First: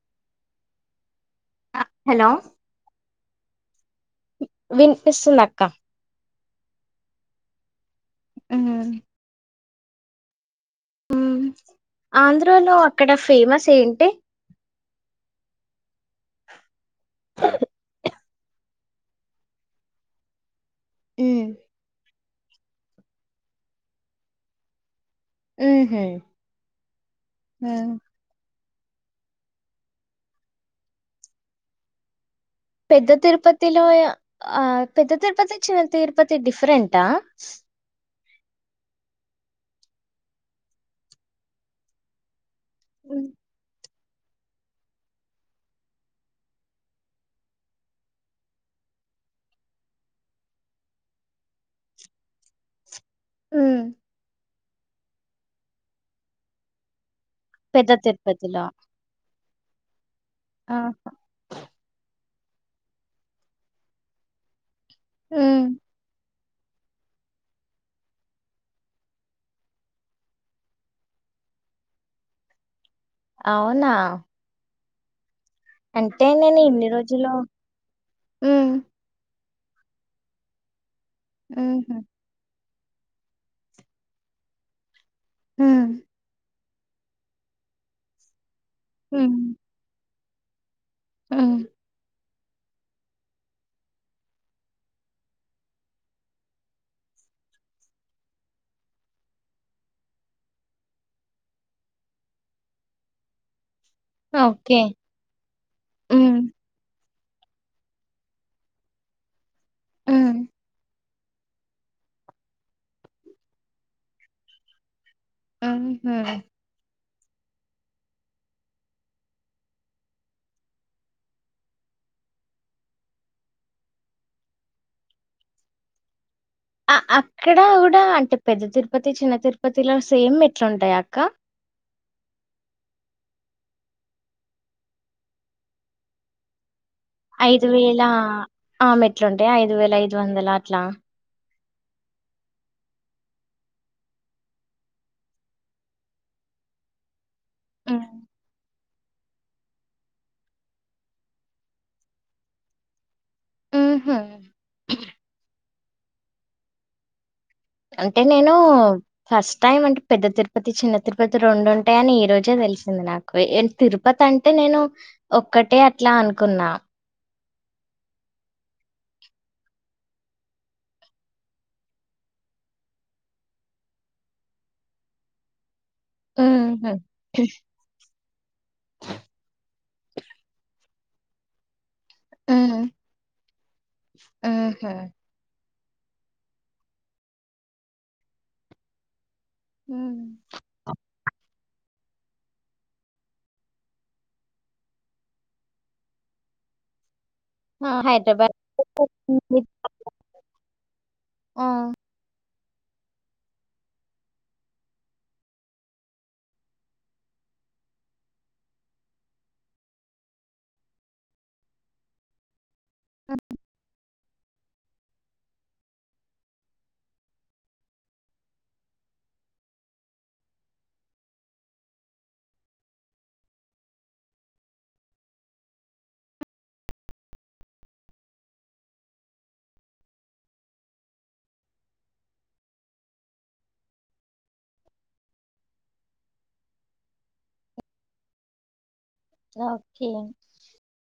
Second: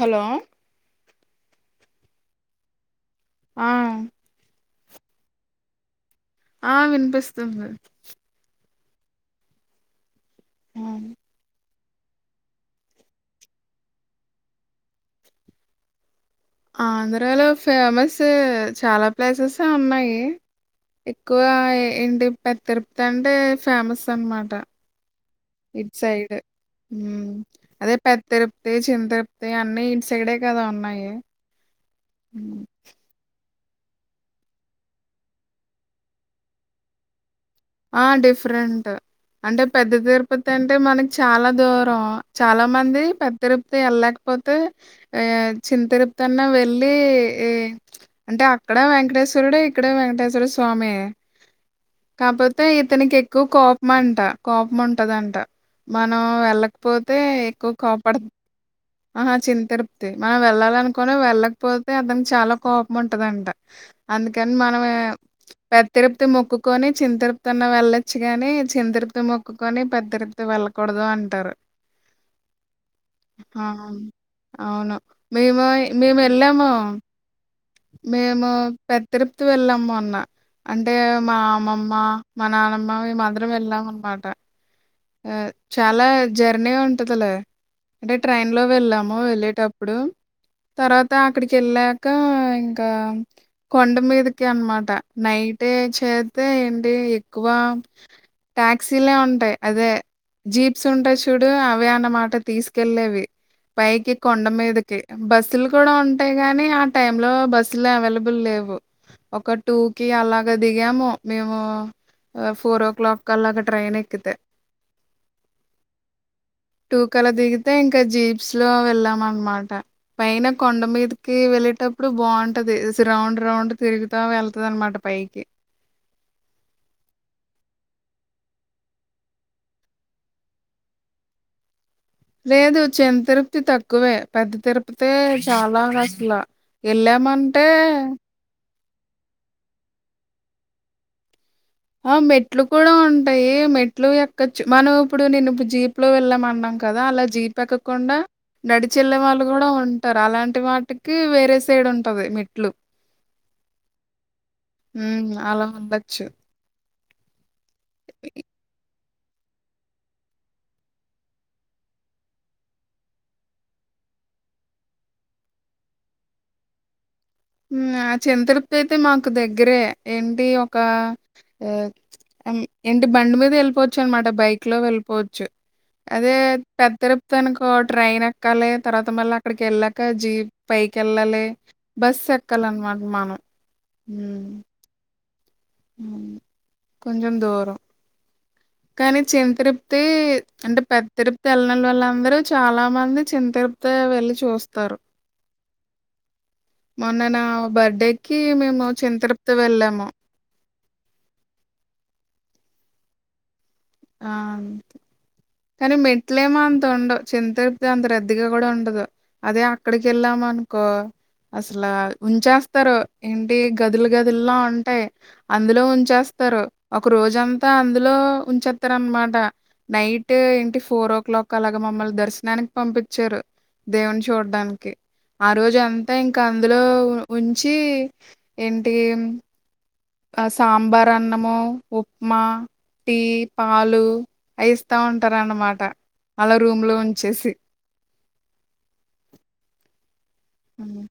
Hello ఆ hello అవు వినిపిస్తుంది అక్క ఆ వినిపిస్తుంది అ ఆ మ్మ్ ఆంధ్రాలో అక్కడ ఫేమస్ ఏంటి ఆంధ్రలో ఫేమస్ చాలా ప్లేసెసే ఉన్నాయి ఎక్కువ ఏంటి [unintelligible] తి అంటే ఫేమస్ అనమాట [unintelligible] ఉహు సైడ్ అదే ప తిరుప్తి చింతప్తి అన్ని ఇన్ సైడే కదా ఉన్నాయి ఉ పెద్ద తిరుపతి లొ ఆ పెద్ద తిరుపతి చిన్న తిరుపతి డిఫరెంట్ ఆ ఆ డిఫరెంట్ అంటే పెద్ద తిరుపతి అంటే మనకి చాల దూరం చాలా మంది పెద్ద [unintelligible] పోతే ఆ [unintelligible] వెళ్ళి ఈ అంటే అక్కడ వెంకటేశ్వరుడే ఇక్కడ వెంకటేశ్వర స్వామి కాపో [unintelligible] ఇతనికి ఎక్కువ మ్మ్ కోపం అంట కోపం ఉంటాదంట మనం వెళ్ళకపోతే పెద్ద తిరపతిల్లో ఆహా చింత [unintelligible] మనం వెళ్ళాలి అనుకుని వెళ్ళకపోతే అతనికి చాలా కోపం ఉంటదంట అందుకని మనమే [unintelligible] మ్మ్ [unintelligible] వెళ్ళొచ్చు గాని చింతరుప్తి మొక్కుకొని పెద్దరుపుతి వెళ్ళకూడదు అంటారు ఆ అవునా అవును మేము మేము అంటే నేను ఎళ్ళము ఇన్ని రోజులు మేము ఉహు పె తిరుప్తి వెళ్ళము అన్న అంటే మా అమ్మమ్మ మా నాన్నమ్మ [unintelligible] వెళ్ళాం అనమాట ఆ చాల జర్నీ ఉంటదిలె అంటే ట్రైన్ లో వెళ్ళాము వెళ్ళేటప్ ఇప్పుడు తర్వాత ఉ అక్కడికి వెళ్ళాక ఇంకా కొండ మీదకి అనమాట నైట్ చేస్త ఏంటి ఎక్కువ టాక్సీలే ఉంటాయ్ అదే జీప్స్ ఉంటాయ్ చూడు అవే అన్నమాట తీసుకెళ్ళేవి పైకి కొండ ఓకే మీదకీ బస్సులు కూడా ఉ ఉంటాయి కాని టై లో బస్సు లో అవైలబుల్ లేవు ఒక టూ కి అలాగ దిగాము మేము ఫోర్ ఓ క్లాక్ క అల్ల అక్కడ ట్రైన్ ఎక్కితే ఉహు టూ [unintelligible] దిగితే ఇంక జీప్స్ లో వెళ్ళాం అనమాట పైన కొండ మీదికి వెళ్ళేటప్పుడు బావుంటది రౌండ్ రౌండ్ తిరుగుతా వెళ్తది అనమాట పైకి అక్కడ కూడా అంటే పెద్ద తిరుపతి చిన్న తిరుపతిలో సేమ్ ఎట్లుంటాయ అక్క లేదు చిన్న తిరుపతి తక్కువే పెద్ద తిరుపతే చాల అసల ఎళ్ళామంటే ఆ మెట్లుంటాయ ఐదు వేల ఐదు వందల అట్లా ఆ మెట్లు కూడా ఉంటాయి మెట్లు ఎక్క మనం ఇప్పుడు నేను ఇప్పుడు జీప్ లో వెళ్ళామ అన్నాం కదా అల జీప్ ఎక్క హ్మ్. కుండా [unintelligible] వాళ్ళు కూడా ఉంటారు అలాంటి వాటికి వేరే సైడ్ ఉంటది మెట్లు ఆహా ఉ అలా ఉండచ్చు అంటే నేను ఫస్ట్ టైమ్ అంటే పెద్ద తిరుపతి చిన్న తిరుపతి రెండు ఉంటాయని ఈ రోజే తెలిసింది నాకు తిరుపతి అంటే నేను ఒక్కటే అట్లా అనుకున్నా ఉ ఆ చిన్న తిరుపతి అయితే మాకు దగ్గరే ఏంటి ఒక ఏంటి బండి మీద వెళ్ళిపోవచ్చు అనమాట బైక్ లో వెళ్ళిపోవచ్చు అదే హుహు. పెద్ద తిరుపతనుకో ట్రైన్ ఎ ఎక్కాలి తర్వాత మళ్ళీ అక్కడికి వెళ్ళాక జీప్ పైకి వెళ్ళాలి బస్సు ఎ ఎక్కాలన్న హ్మ్. మాట మనం ఊహ కొంచం దూరం కానీ చిన్న తిరుపతి హ్మ్. అంటే పెద్ద తిరుపతి వెళ్లలేని వాళ్ళందరూ చాలా మంది చిన్న తిరుపతి వెళ్లి చూస్తారు మొన్న నా ఆ! బర్త్డేకిి హైదరాబాద్ మేము చిన్న తిరుపతి ఉంది. వెళ్ళాము ఆ ఆ కానీ మెట్లేమో అంత ఉండవు చిన్న తిరుపతి అంత రద్దీగా కూడ ఉండదు అదే అక్కడికి ఏళ్ళాం అనుకో అసల ఉంచేస్తారు హ్మ్. ఏంటి గదులు గదుల్లో ఉంటాయి అందులో ఉంచేస్తారు అందులో ఉంచేస్తరు ఒక రోజంతా అందులో ఉంచెత్ స్తార అనమాట నైట్ ఏంటి ఫోర్ ఓ క్లాక్ అలాగా మమ్మల్ని దర్శనానికి పంపించారు దేవుని చూడ్డానికి ఆ రోజ అంతా ఇంకా అందులో ఉంచి ఏంటీ ఆ సాంబార్ అన్నము ఉప్మా టీ పాలు అలా ఇస్తా ఉంటారన్నమాట అలా రూమ్ లో ఉంచేసి ఓకే ఉహు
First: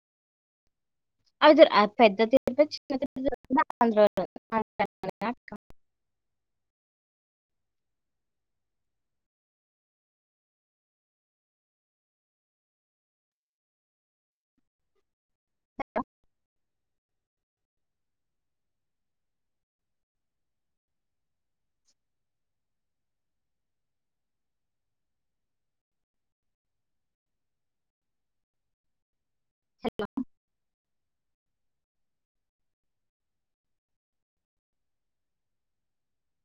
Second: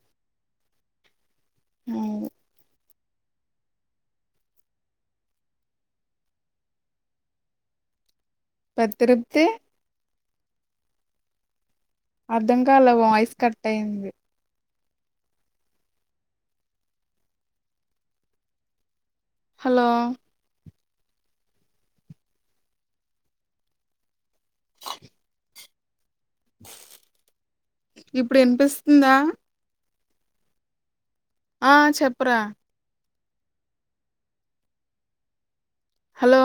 అది ద పెద్ద ఉమ్. తిరుపతి చిన్న తిరుపతి రెండు కూడ ఆంధ్రలోనే ఆంధ్రాలోనే ఉన్నాయా పెద్ద తిరుపతి అర్ధం కాల వాయిస్ కట్ అయింది హలో ఇప్పుడు ఇనిపిస్తుందా హలో ఆ చెప్పురా హలో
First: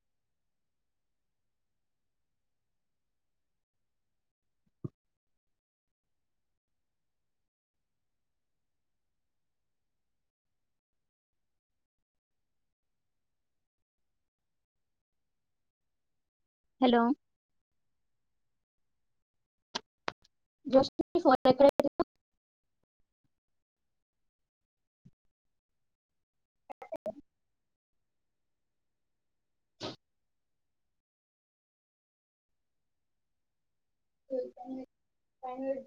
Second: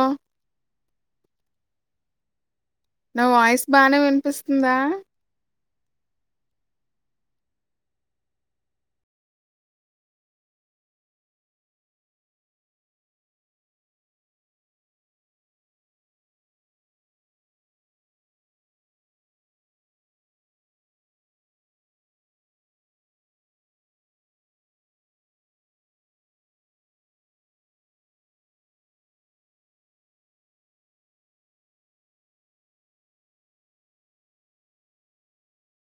నా వాయిస్ బానే వినిపిస్తుందా హలో జ ఫ అ అయితాంది టైం లేదు